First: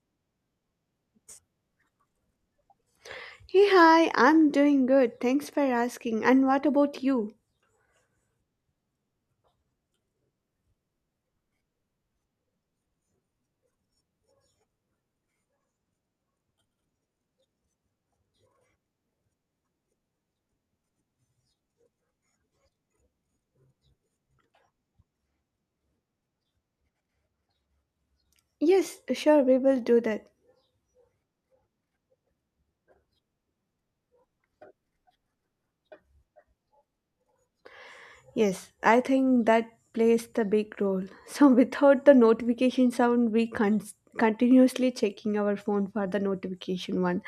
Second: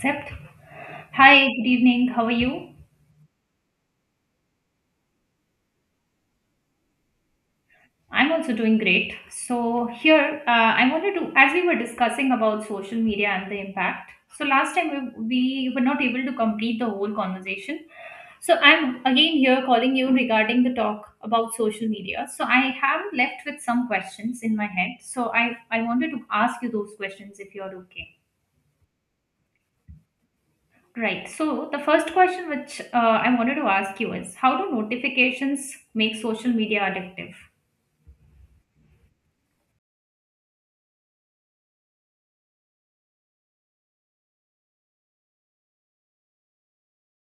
Except, hi, good evening. How are you? Hey, hi, I'm doing good. Thanks for asking. And what about you? I'm also doing great. So here, I wanted to, as we were discussing about social media and the impact. So last time we were not able to complete the whole conversation. So I'm again here calling you regarding the talk about social media. So I have left with some questions in my head. So I wanted to ask you those questions if you're okay. Yes, sure, we will do that. Right. So the first question which I wanted to ask you is, how do notifications make social media addictive? Yes, I think that plays the big role. So, without the notification sound, we continuously checking our phone for the notification one.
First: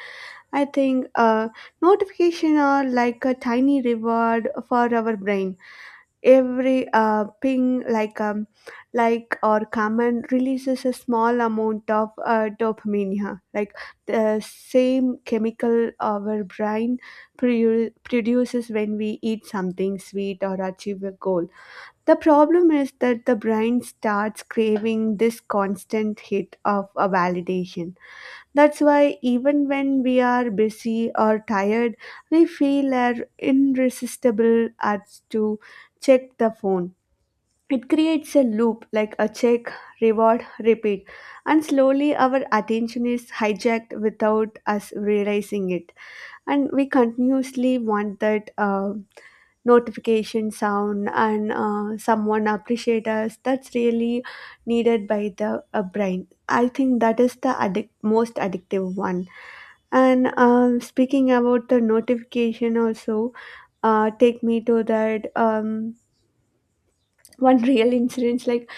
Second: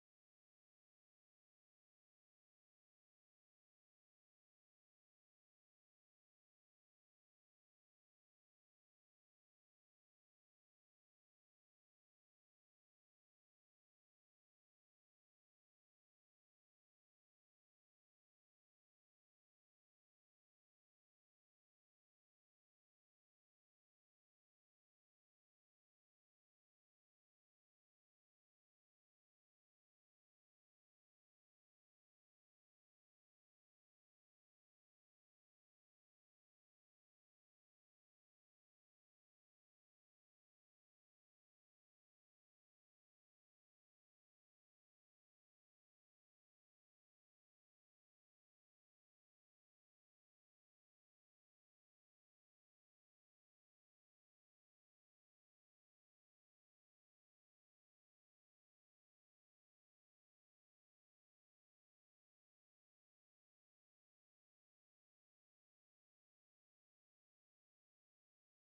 I think notification are like a tiny reward for our brain. Every ping, like or comment releases a small amount of dopamine, yeah. Like the same chemical our brain produces when we eat something sweet or achieve a goal. The problem is that the brain starts craving this constant hit of a validation. That's why even when we are busy or tired, we feel are irresistible urge to check the phone. It creates a loop like a check, reward, repeat, and slowly our attention is hijacked without us realizing it. And we continuously want that notification sound and someone appreciate us. That's really needed by the brain. I think that is the most addictive one. And speaking about the notification also take me to that one real incident. Like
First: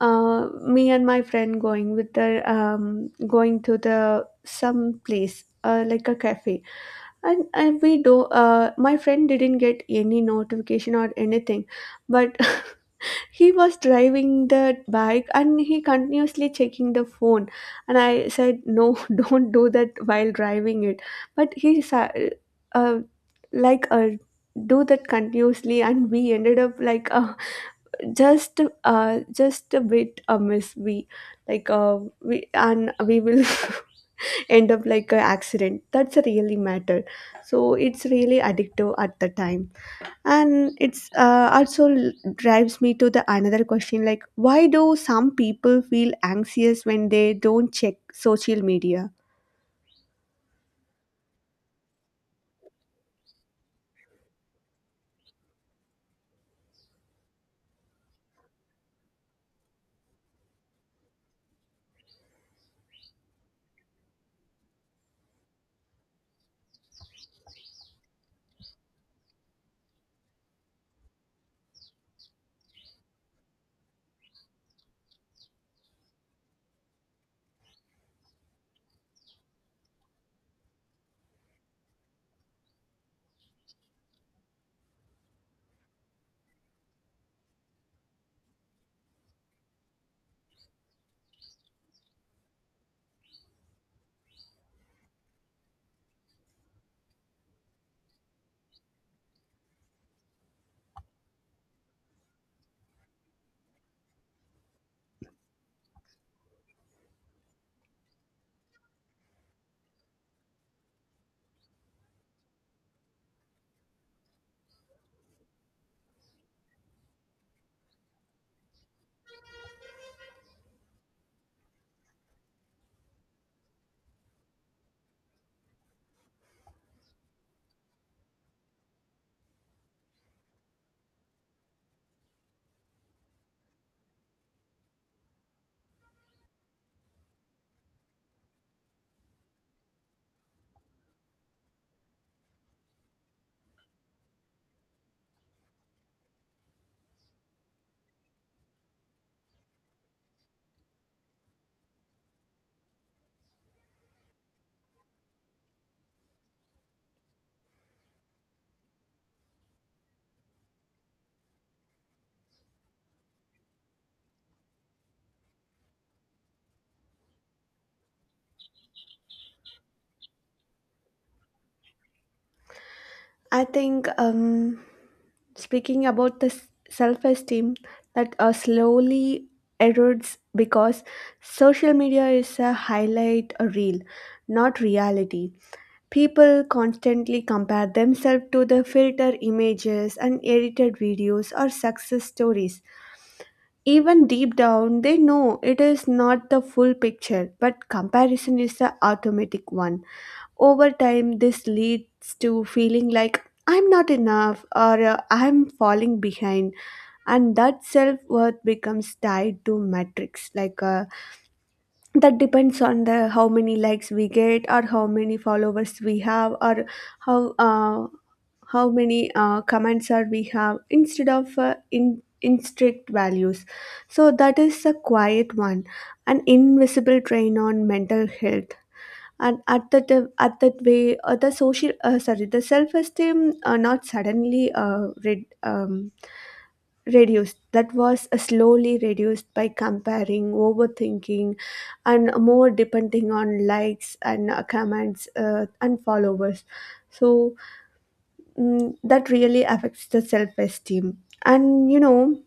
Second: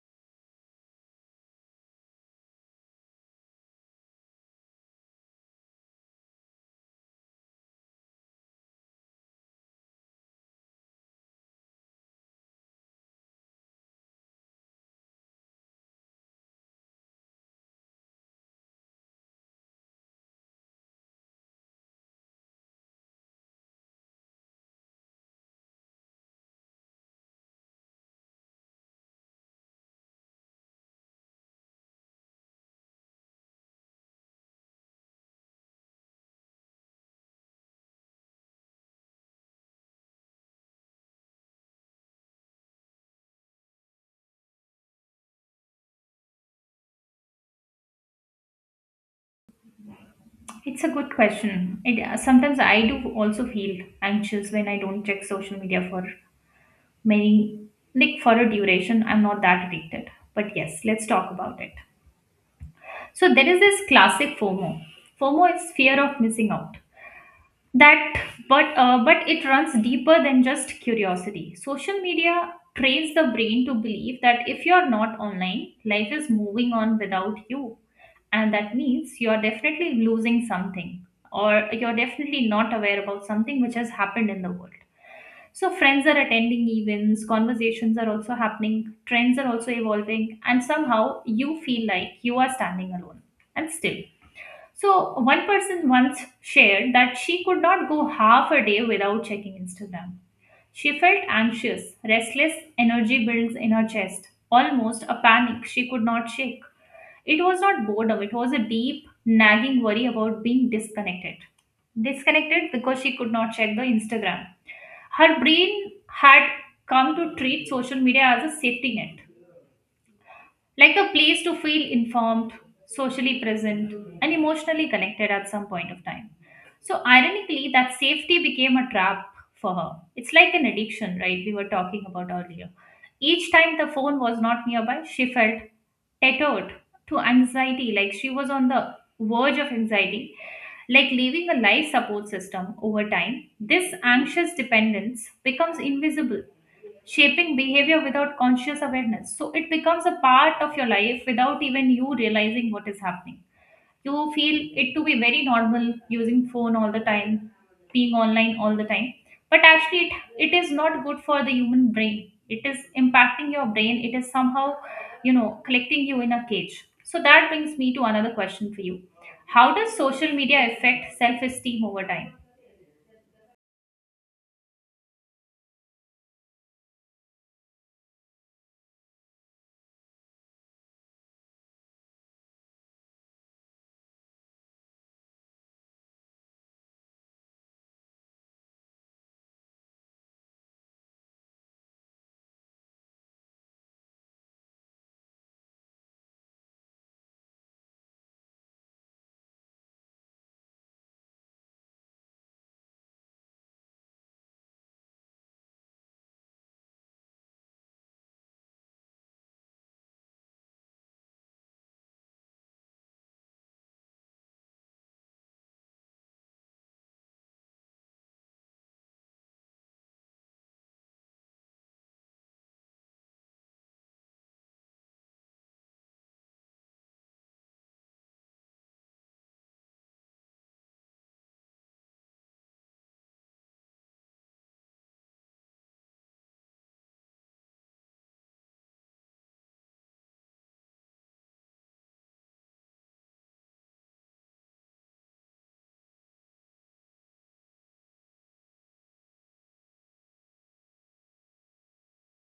me and my friend going with the going to the some place like a cafe. And we do my friend didn't get any notification or anything, but he was driving the bike and he continuously checking the phone. And I said no, don't do that while driving it. But uh, like uh, do that continuously, and we ended up like just a bit amiss. We like we and we will end up like an accident. That's a really matter. So it's really addictive at the time. And it's also drives me to the another question, like why do some people feel anxious when they don't check social media? It's a good question. It, sometimes I do also feel anxious when I don't check social media for many, like for a duration. I'm not that addicted. But yes, let's talk about it. So there is this classic FOMO. FOMO is fear of missing out. That but uh, but it runs deeper than just curiosity. Social media trains the brain to believe that if you're not online, life is moving on without you, and that means you're definitely losing something, or you're definitely not aware about something which has happened in the world. So friends are attending events, conversations are also happening, trends are also evolving, and somehow you feel like you are standing alone and still. So one person once shared that she could not go half a day without checking Instagram. She felt anxious, restless energy builds in her chest, almost a panic she could not shake. It was not boredom, it was a deep, nagging worry about being disconnected. Disconnected because she could not check the Instagram. Her brain had come to treat social media as a safety net, like a place to feel informed, socially present, and emotionally connected at some point of time. So, ironically, that safety became a trap for her. It's like an addiction, right? We were talking about earlier. Each time the phone was not nearby, she felt tethered to anxiety, like she was on the verge of anxiety, like leaving a life support system. Over time, this anxious dependence becomes invisible, shaping behavior without conscious awareness. So it becomes a part of your life without even you realizing what is happening. You feel it to be very normal, using phone all the time, being online all the time. But actually, it is not good for the human brain. It is impacting your brain. It is somehow, you know, collecting you in a cage. So that brings me to another question for you. How does social media affect self esteem over time? I think speaking about the self esteem, that slowly erodes because social media is a highlight reel, not reality. People constantly compare themselves to the filter images and edited videos or success stories. Even deep down, they know it is not the full picture, but comparison is the automatic one. Over time, this leads to feeling like I'm not enough or I'm falling behind, and that self worth becomes tied to metrics, like that depends on the how many likes we get or how many followers we have or how how many comments are we have, instead of in instinct values. So that is a quiet one, an invisible drain on mental health. And at that way the social sorry the self esteem not suddenly reduced, that was slowly reduced by comparing, overthinking and more depending on likes and comments and followers. So, mm, that really affects the self esteem. And you know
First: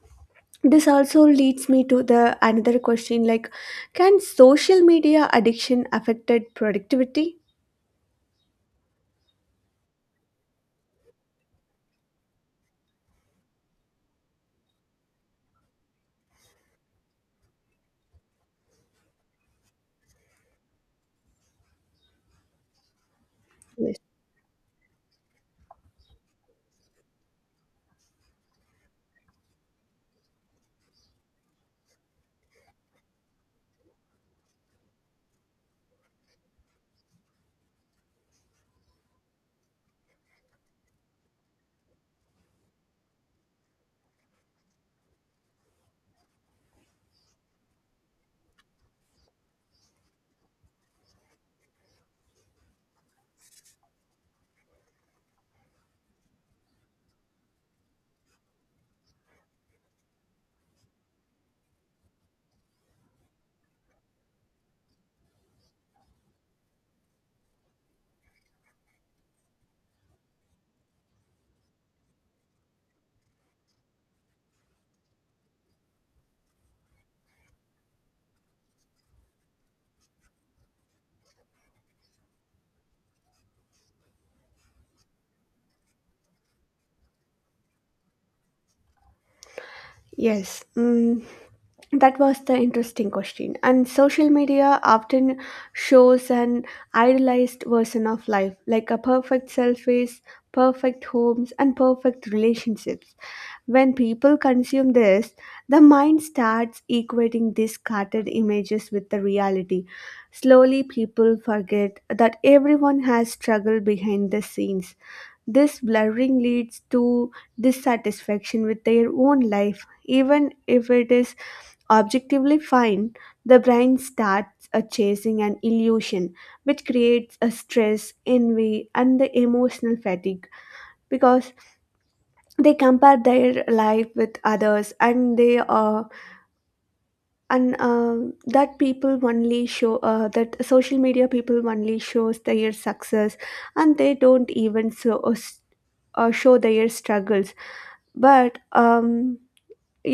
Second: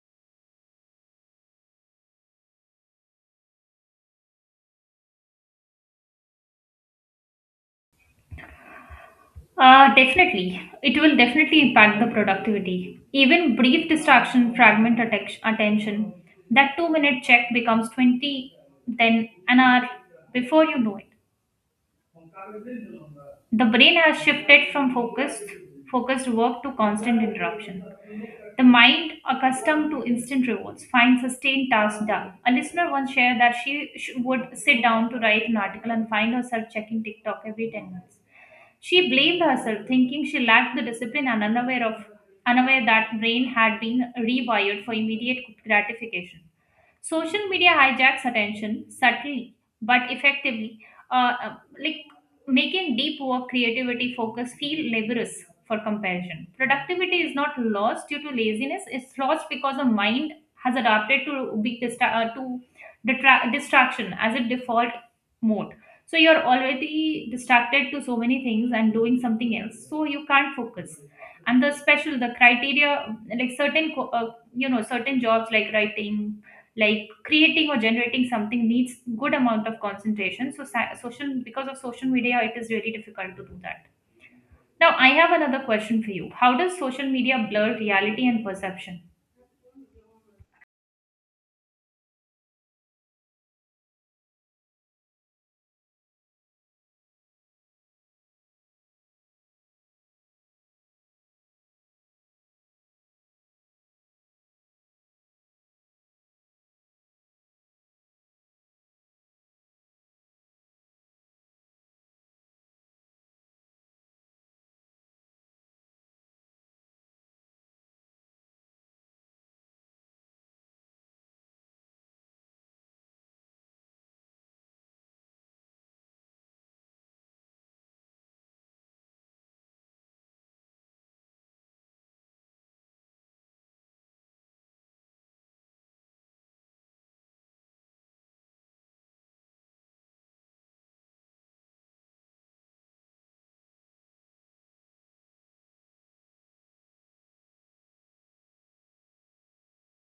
this also leads me to the another question, like can social media addiction affected productivity? Definitely. It will definitely impact the productivity. Even brief distraction fragment attention. That 2 minute check becomes 20, then an hour before you know it. The brain has shifted from focused work to constant interruption. The mind, accustomed to instant rewards, finds sustained tasks dull. A listener once shared that she would sit down to write an article and find herself checking TikTok every 10 minutes. She blamed herself, thinking she lacked the discipline and unaware of, unaware that brain had been rewired for immediate gratification. Social media hijacks attention subtly but effectively, uh, uh, like making deep work, creativity, focus feel laborious for comparison. Productivity is not lost due to laziness; it's lost because the mind has adapted to big distra- to detra- distraction as a default mode. So you're already distracted to so many things and doing something else, so you can't focus. And the special, the criteria, like certain you know, certain jobs like writing, like creating or generating something needs good amount of concentration. So social, because of social media, it is really difficult to do that. Now I have another question for you. How does social media blur reality and perception? Yes, mm, that was the interesting question. And social media often shows an idealized version of life, like a perfect selfies, perfect homes, and perfect relationships. When people consume this, the mind starts equating these scattered images with the reality. Slowly, people forget that everyone has struggled behind the scenes. This blurring leads to dissatisfaction with their own life. Even if it is objectively fine, the brain starts chasing an illusion, which creates a stress, envy, and the emotional fatigue, because they compare their life with others. And they are, and that people only show that social media people only shows their success, and they don't even so show their struggles. But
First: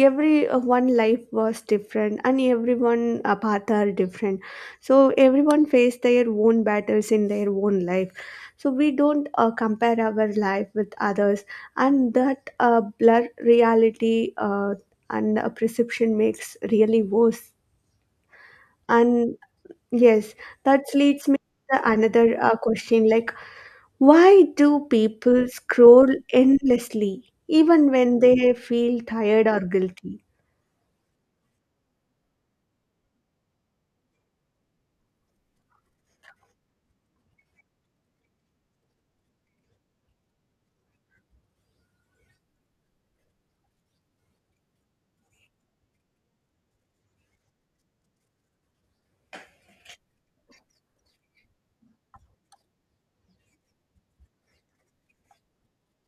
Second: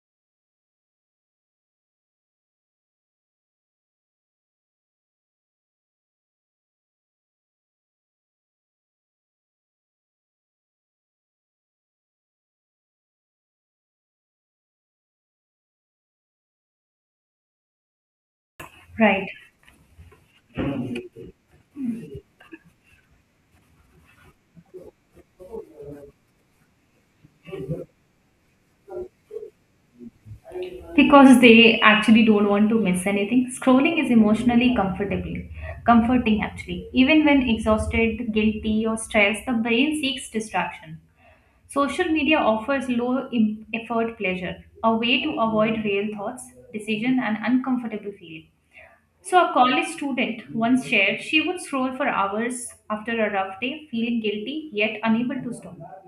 every one life was different and everyone a path are different. So everyone faced their own battles in their own life, so we don't compare our life with others. And that blur reality and perception makes really worse. Right. And yes, that leads me to another question, like why do people scroll endlessly even when they feel tired or guilty? Because they actually don't want to miss anything. Scrolling is emotionally comfortable, comforting actually. Even when exhausted, guilty or stressed, the brain seeks distraction. Social media offers effort pleasure, a way to avoid real thoughts, decision and uncomfortable feeling. So a college student once shared she would scroll for hours after a rough day, feeling guilty yet unable to stop.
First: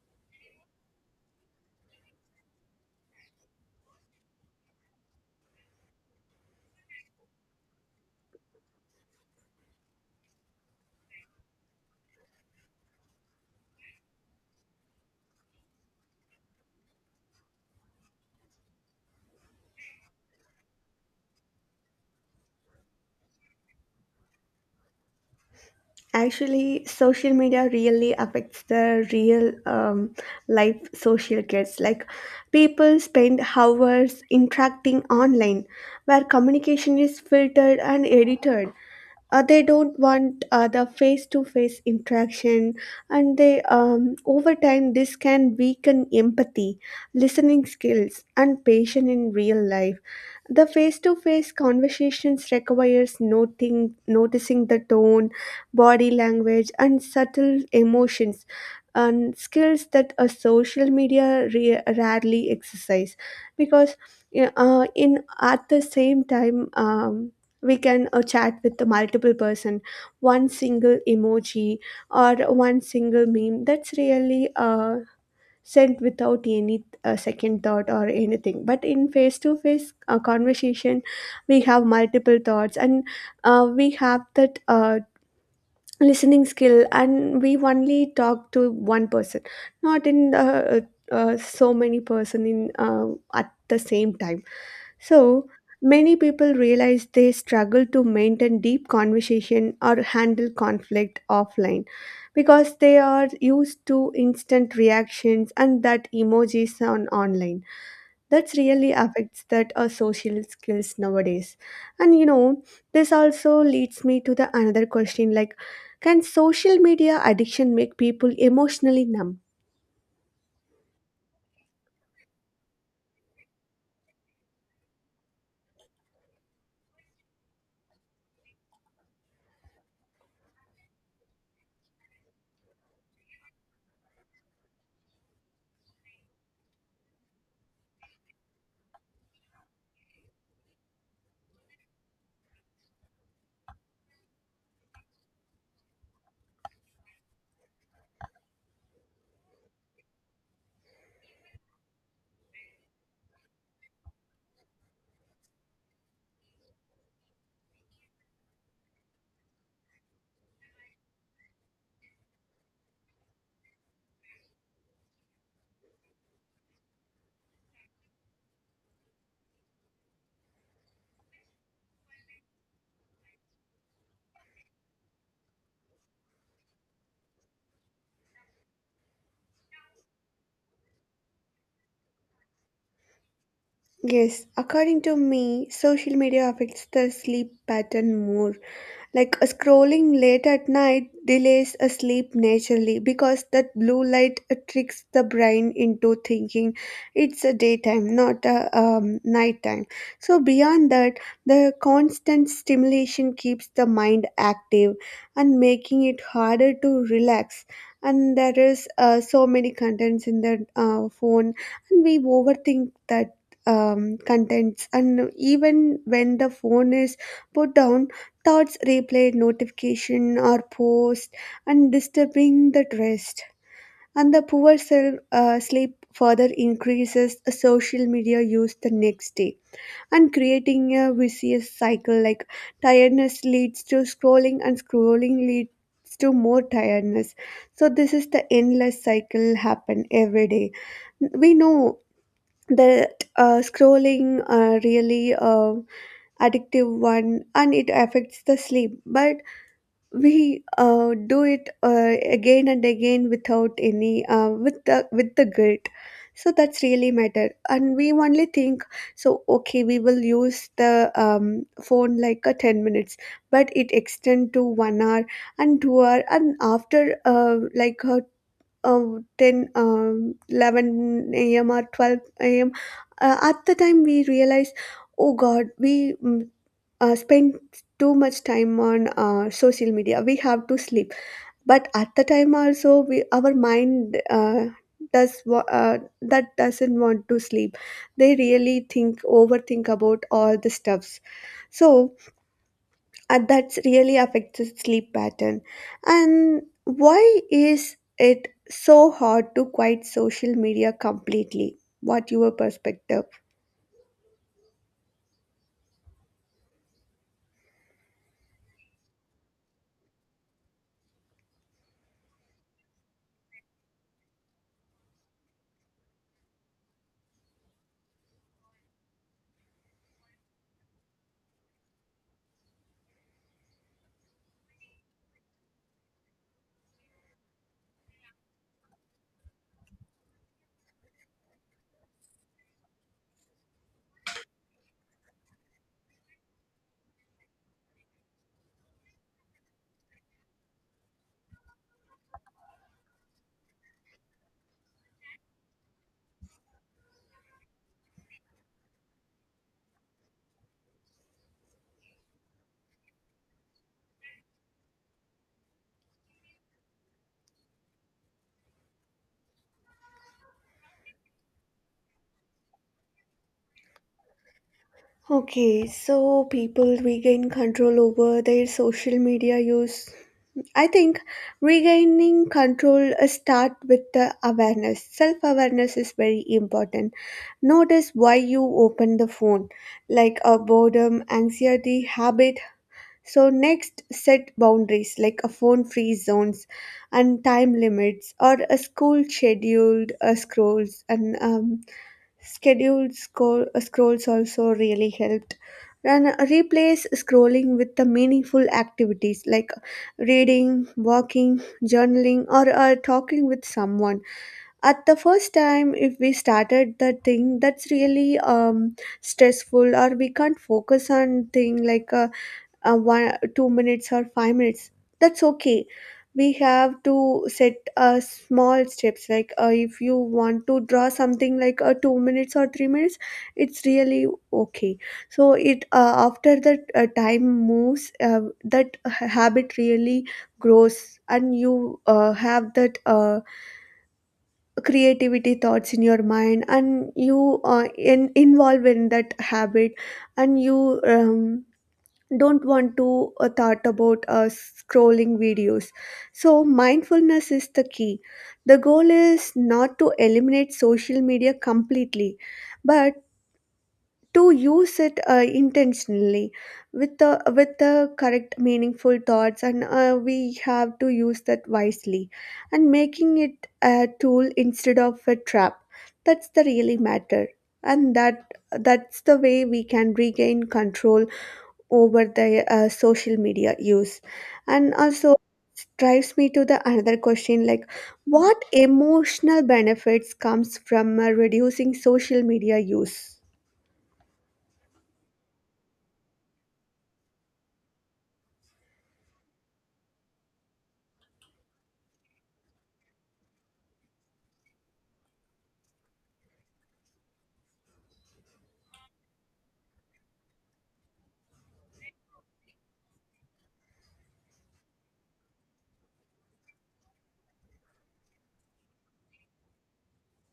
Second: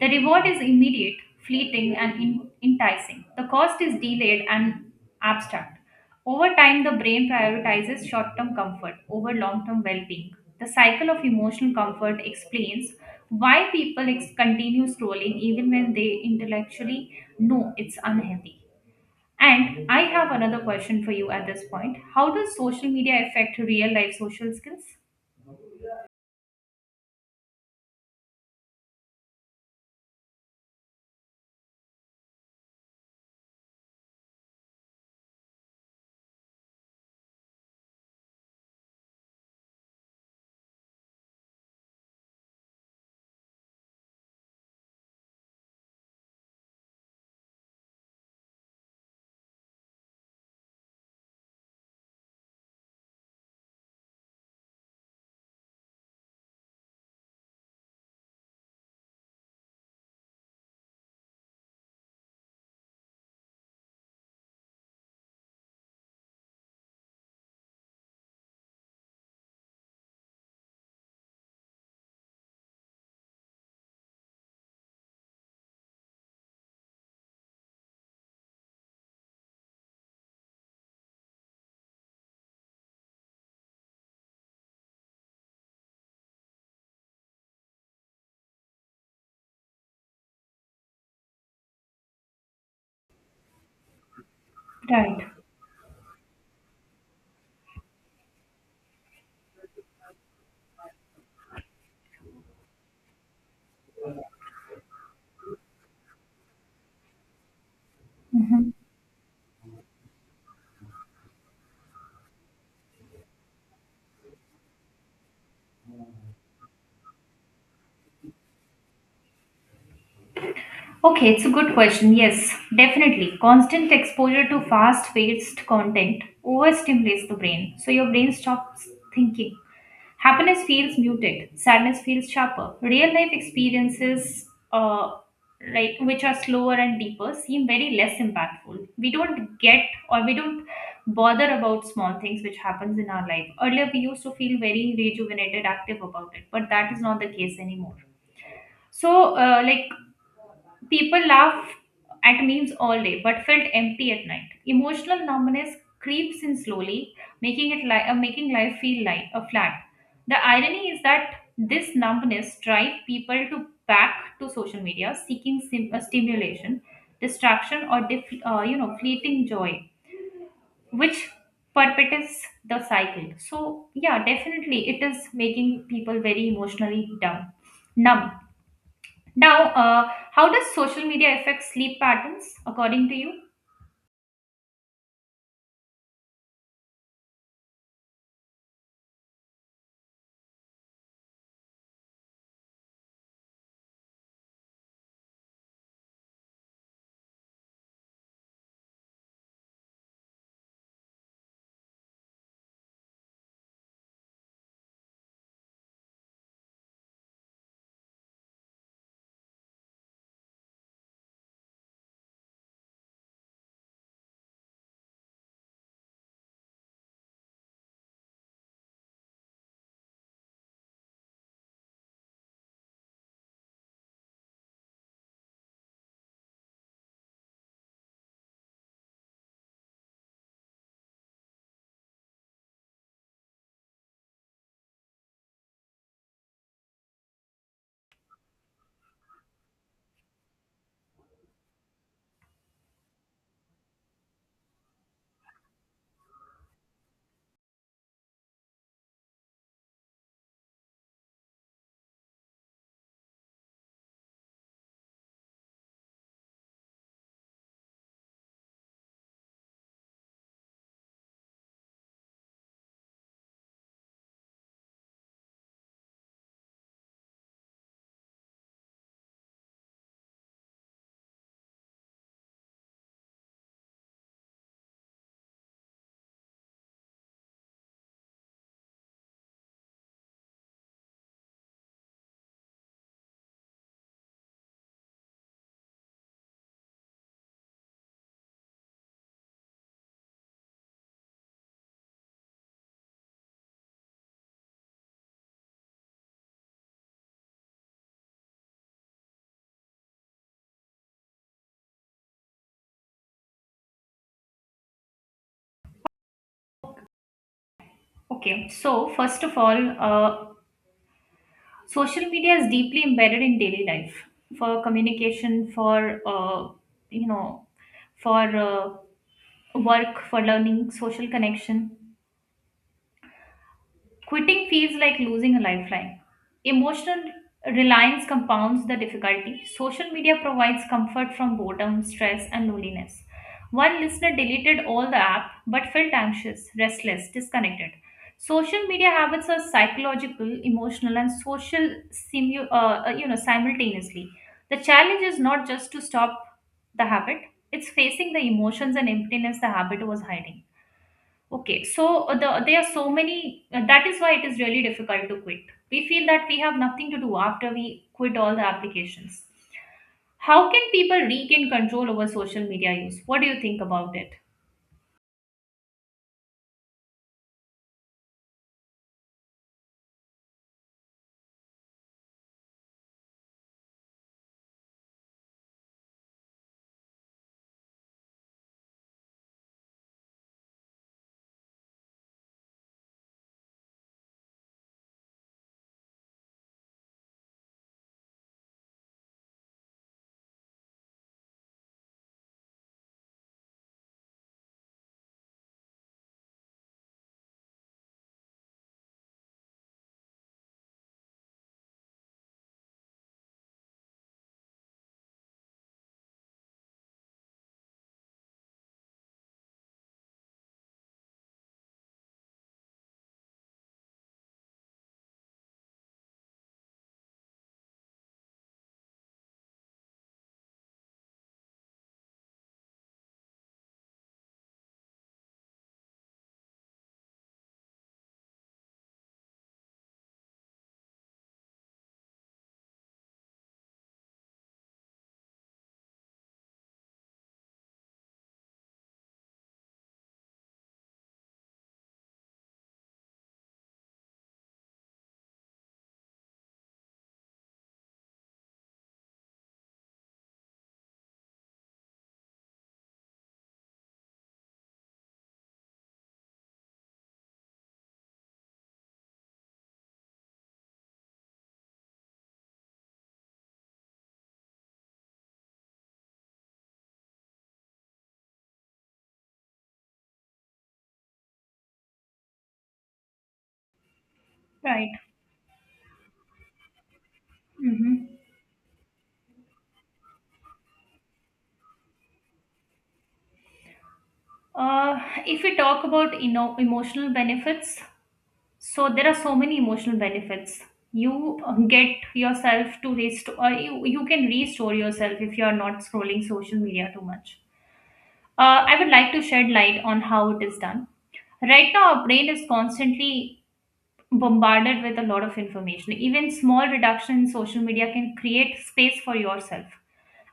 The reward is immediate, fleeting, and enticing. The cost is delayed and abstract. Over time, the brain prioritizes short term comfort over long term well being. The cycle of emotional comfort explains why people continue scrolling even when they intellectually know it's unhealthy. And I have another question for you at this point. How does social media affect real life social skills? Actually, social media really affects the real life social kids. Like, people spend hours interacting online where communication is filtered and edited. They don't want the face-to-face interaction. And they, over time, this can weaken empathy, listening skills and patience in real life. The face to face conversations requires noticing the tone, body language, and subtle emotions, and skills that a social media rarely exercise. Because yeah, in at the same time, we can chat with the multiple person. One single emoji or one single meme, that's really sent without any second thought or anything. But in face to face conversation, we have multiple thoughts, and we have that listening skill and we only talk to one person, not in so many person in at the same time. Right. So, many people realize they struggle to maintain deep conversation or handle conflict offline, because they are used to instant reactions and that emojis on online. That really affects that our social skills nowadays. And you know this also leads me to the another question, like can social media addiction make people emotionally numb? Okay, it's a good question. Yes, definitely. Constant exposure to fast paced content overstimulates the brain, so your brain stops thinking. Happiness feels muted, sadness feels sharper. Real life experiences, uh, like which are slower and deeper, seem very less impactful. We don't get, or we don't bother about small things which happens in our life. Earlier, we used to feel very rejuvenated, active about it, but that is not the case anymore. So, people laugh at memes all day but felt empty at night. Emotional numbness creeps in slowly, making it making life feel light, flat. The irony is that this numbness drives people to back to social media, seeking stimulation, distraction, or you know, fleeting joy, which perpetuates the cycle. So yeah, definitely it is making people very emotionally dumb, numb. Now, how does social media affect sleep patterns according to you? Yes, according to me, social media affects the sleep pattern more. Like scrolling late at night delays a sleep naturally, because that blue light tricks the brain into thinking it's a daytime, not a nighttime. So, beyond that, the constant stimulation keeps the mind active and making it harder to relax. And there is so many contents in the phone, and we overthink that contents. And even when the phone is put down, thoughts replayed notification or post and disturbing that rest. And the poor self sleep further increases social media use the next day, and creating a vicious cycle, like tiredness leads to scrolling and scrolling leads to more tiredness. So this is the endless cycle happen every day. We know that scrolling really addictive one, and it affects the sleep, but we do it again and again without any with the guilt. So that's really matter. And we only think, so okay, we will use the phone like a 10 minutes, but it extend to 1 hour and 2 hour. And after 10, 11 a.m or 12 a.m, at the time we realize, oh god we, mm, spend too much time on social media, we have to sleep. But at the time also we, our mind, that doesn't want to sleep. They really think, overthink about all the stuffs. So, and that really affects the sleep pattern. And why is it so hard to quit social media completely? What your perspective? Okay, so first of all, social media is deeply embedded in daily life for communication, for you know, for work, for learning, social connection. Quitting feels like losing a lifeline. Emotional reliance compounds the difficulty. Social media provides comfort from boredom, stress, and loneliness. One listener deleted all the app but felt anxious, restless, disconnected. Social media habits are psychological, emotional, and social you know, simultaneously. The challenge is not just to stop the habit, it's facing the emotions and emptiness the habit was hiding. Okay, so there are so many, that is why it is really difficult to quit. We feel that we have nothing to do after we quit all the applications. How can people regain control over social media use? What do you think about it? Okay, so people regain control over their social media use, I think regaining control start with the awareness. Self awareness is very important. Notice why you open the phone, like a boredom, anxiety, habit. So next, set boundaries like a phone-free zones and time limits, or a school scheduled scrolls. And scrolls also really helped. And replace scrolling with the meaningful activities, like reading, walking, journaling, or talking with someone. At the first time, if we started the thing, that's really stressful, or we can't focus on thing like 1 2 minutes or 5 minutes, that's okay. We have to set small steps, like if you want to draw something like 2 minutes or 3 minutes, it's really okay. So it after that time moves that habit really grows and you have that creativity thoughts in your mind, and you involve in that habit. And you don't want to thought about scrolling videos. So mindfulness is the key. The goal is not to eliminate social media completely, but to use it intentionally with the correct meaningful thoughts, and we have to use that wisely, and making it a tool instead of a trap. That's the really matter. And that, that's the way we can regain control over the social media use. And Right. also drives me to the another question, like Mm-hmm. what emotional benefits comes from reducing social media use? If we talk about emotional benefits, so there are so many emotional benefits. You get yourself to rest, or you can restore yourself if you are not scrolling social media too much. I would like to shed light on how it is done. Right now, our brain is constantly bombarded with a lot of information. Even small reduction in social media can create space for yourself.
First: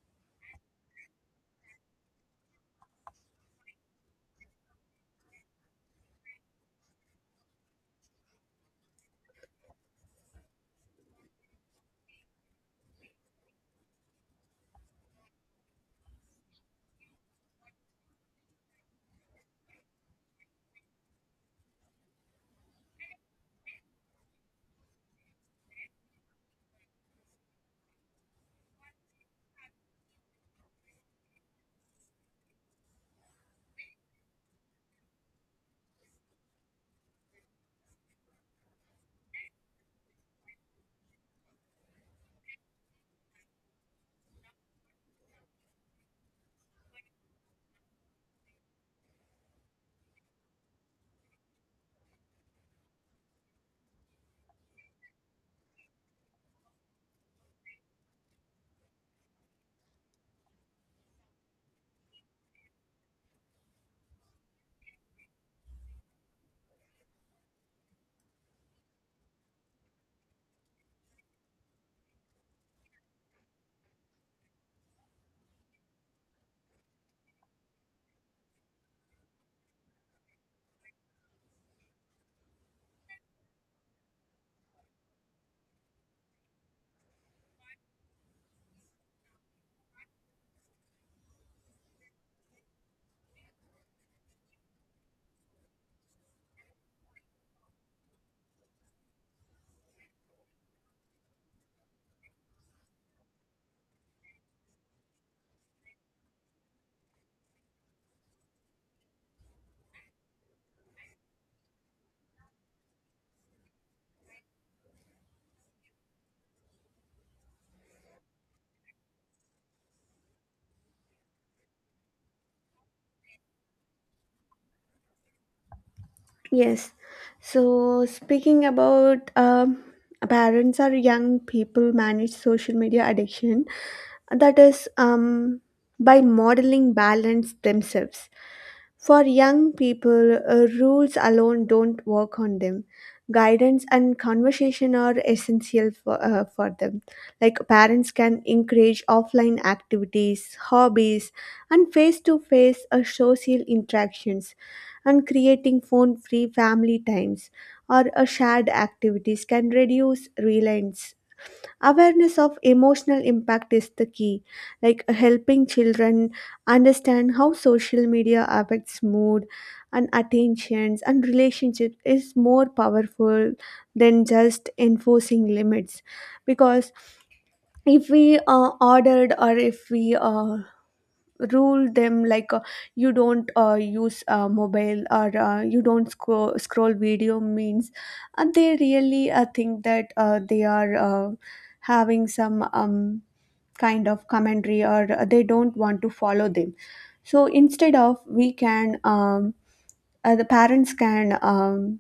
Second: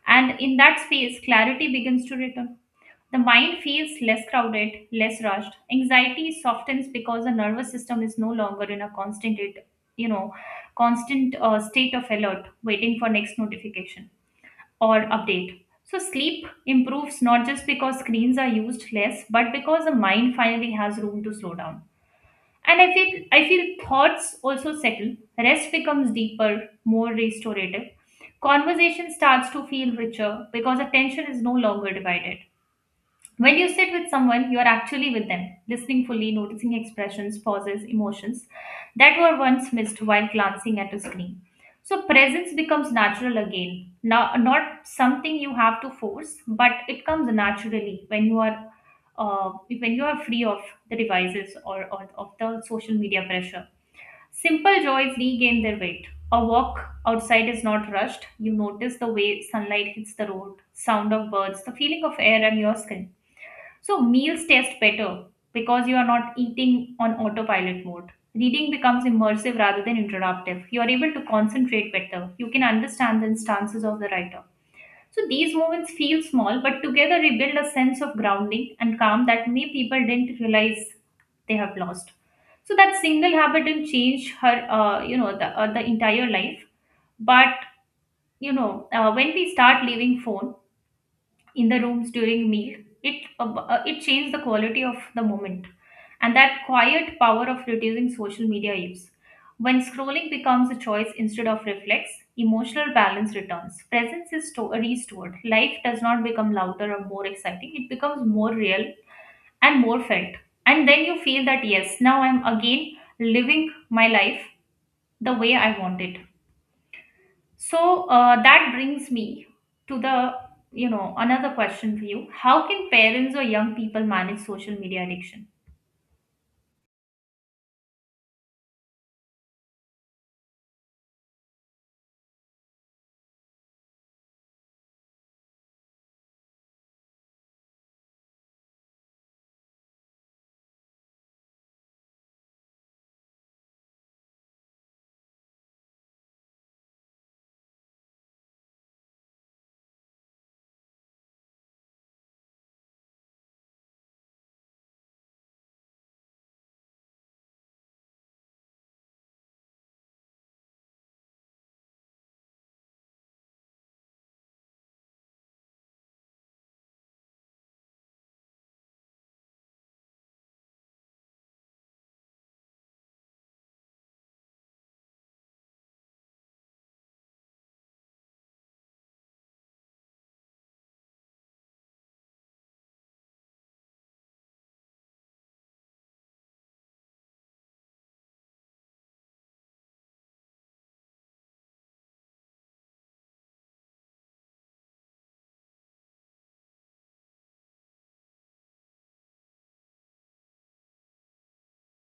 And in that space, clarity begins to return. The mind feels less crowded, less rushed. Anxiety softens because the nervous system is no longer in a you know, constant state of alert, waiting for next notification or update. So, sleep improves not just because screens are used less, but because the mind finally has room to slow down. And I feel thoughts also settle, rest becomes deeper, more restorative. Conversation starts to feel richer because attention is no longer divided. When you sit with someone, you are actually with them, listening fully, noticing expressions, pauses, emotions that were once missed while glancing at a screen. So, presence becomes natural again. Now, not something you have to force, but it comes naturally when you are uh, free of the devices, or of the social media pressure. Simple joys regain their weight. A walk outside is not rushed. You notice the way sunlight hits the road, sound of birds, the feeling of air on your skin. So meals taste better because you are not eating on autopilot mode. Reading becomes immersive rather than interruptive. You are able to concentrate better. You can understand the instances of the writer. So these moments feel small, but together we build a sense of grounding and calm that many people didn't realize they have lost. So that single habit didn't change her, the entire life. But you know, when we start leaving phone in the rooms during meal, it it changed the quality of the moment. And that quiet power of reducing social media use, when scrolling becomes a choice instead of reflex, emotional balance returns, presence is restored. Life does not become louder or more exciting, it becomes more real and more felt. And then you feel that yes, now I'm again living my life the way I want it. So that brings me to the, you know, another question for you. How can parents or young people manage social media addiction? Yes, so speaking about parents or young people manage social media addiction, that is by modeling balance themselves. For young people, rules alone don't work on them. Guidance and conversation are essential for them. Like parents can encourage offline activities, hobbies, and face to face social interactions, and creating phone free family times or a shared activities can reduce reliance. Awareness of emotional impact is the key, like helping children understand how social media affects mood and attentions and relationships is more powerful than just enforcing limits. Because if we ordered or if we rule them like you don't use mobile, or you don't scroll video means, they really think that they are having some kind of commentary, or they don't want to follow them. So instead of, we can the parents can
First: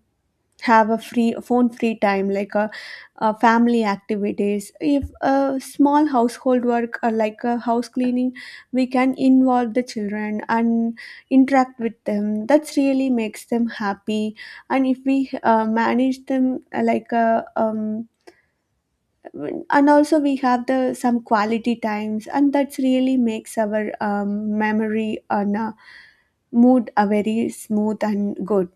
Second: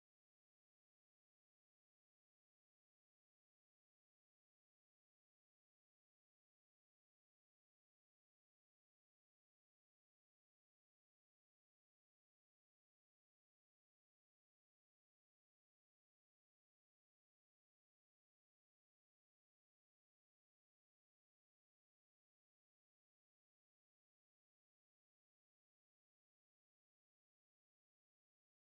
have a free phone free time, like a family activities, if a small household work or like a house cleaning, we can involve the children and interact with them, that's really makes them happy. And if we manage them like a and also we have the some quality times, and that's really makes our memory and mood a very smooth and good.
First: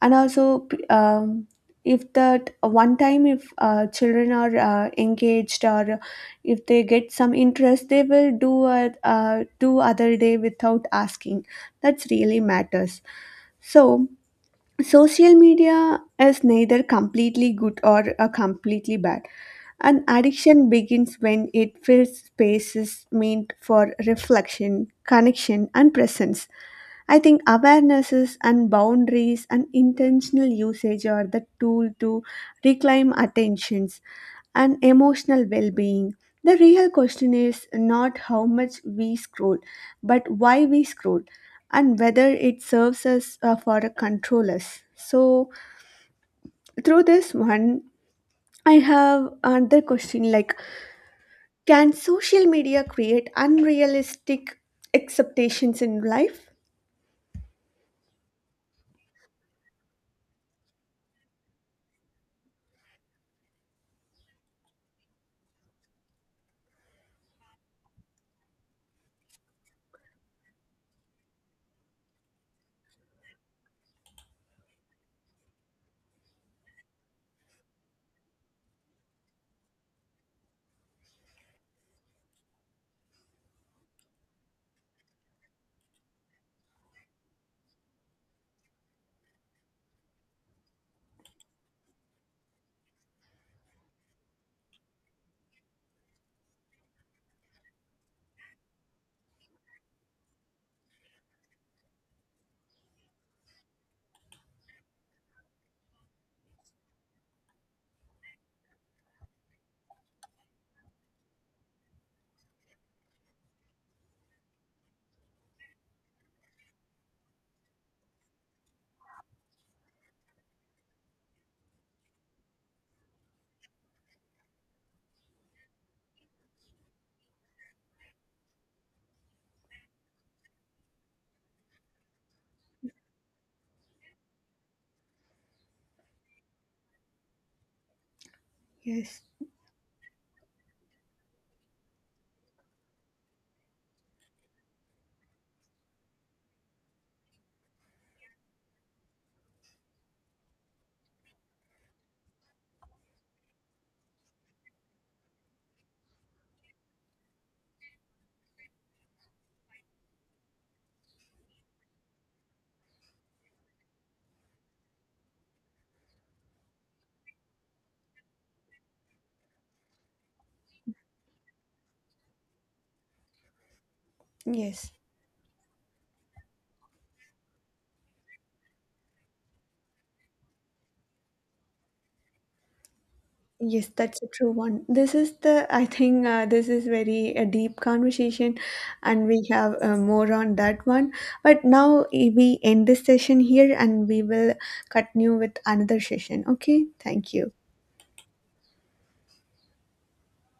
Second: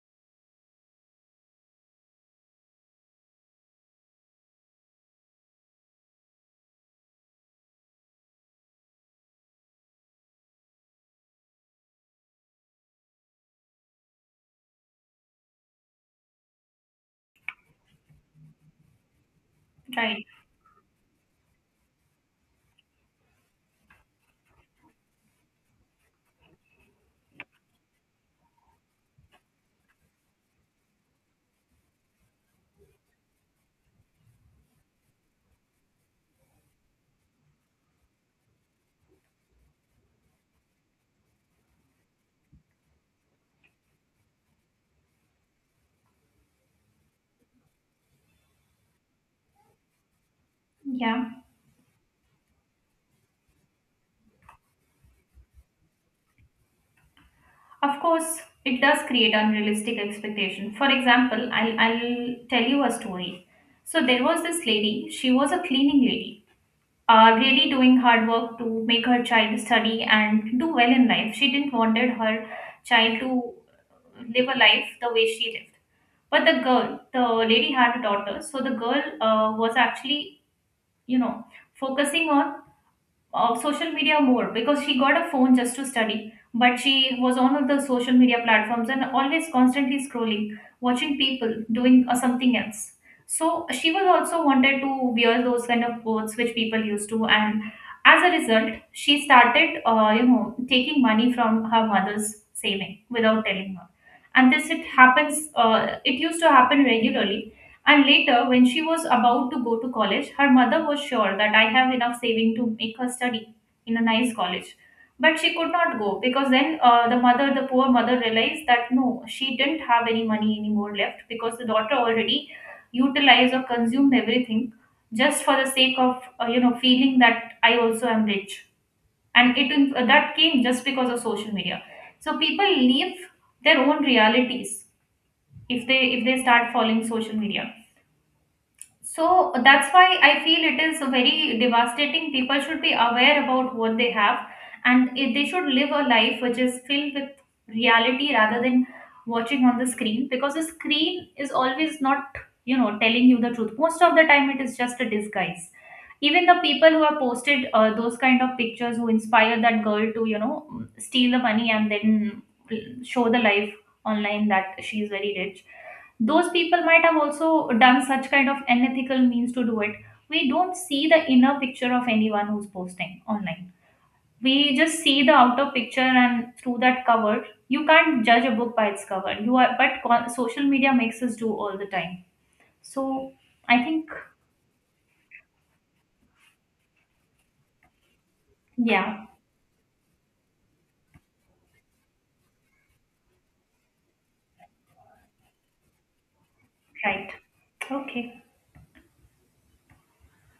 And also if that one time, if children are engaged, or if they get some interest, they will do a, do other day without asking, that's really matters. So social media is neither completely good or completely bad. An Right. addiction begins when it fills spaces meant for reflection, connection and presence. I think awarenesses and boundaries and intentional usage are the tool to reclaim attentions and emotional well-being. The real question is not how much we scroll, but why we scroll, and whether it serves us for a control us. So through this one, I have another question, like Yeah. can social media create unrealistic expectations in life? Of course, it does create unrealistic expectation. For example, I'll tell you a story. So there was this lady, she was a cleaning lady, really doing hard work to make her child study and do well in life. She didn't wanted her child to live a life the way she lived. But the girl, the lady had a daughter, so the girl was actually, you know, focusing on of social media more because she got a phone just to study, but she was on of the social media platforms and always constantly scrolling, watching people doing something else. So she was also wanted to wear those kind of clothes which people used to, and as a result she started, you know, taking money from her mother's saving without telling her, and this, it happens, it used to happen regularly. And later, when she was about to go to college, her mother was sure that I have enough saving to make her study in a nice college. But she could not go because then the poor mother realized that no, she didn't have any money anymore left, because the daughter already utilized or consumed everything just for the sake of, you know, feeling that I also am rich. And it, that came just because of social media. So people leave their own realities if they start following social media, Yes. so that's why I feel it is very devastating. People should be aware about what they have, and if they should live a life which is filled with reality rather than watching on the screen, because the screen is always not, you know, telling you the truth. Most of the time, it is just a disguise. Even the people who have posted those kind of pictures who inspire that girl to, you know, steal the money and then show the life online that she is very rich, those people might have also done such kind of unethical means to do it. We don't see the inner picture of anyone who's posting online, we Yes. just see the outer picture, and through that cover, you can't judge a book by its cover, you are, but social media makes us do all the time. So I Yes, think, that's a true one. This is the, I think this is very a deep conversation, yeah. and we have more on that one. But now, eh, we end this session here, and we will continue with another session. Okay, Right. thank you. Okay.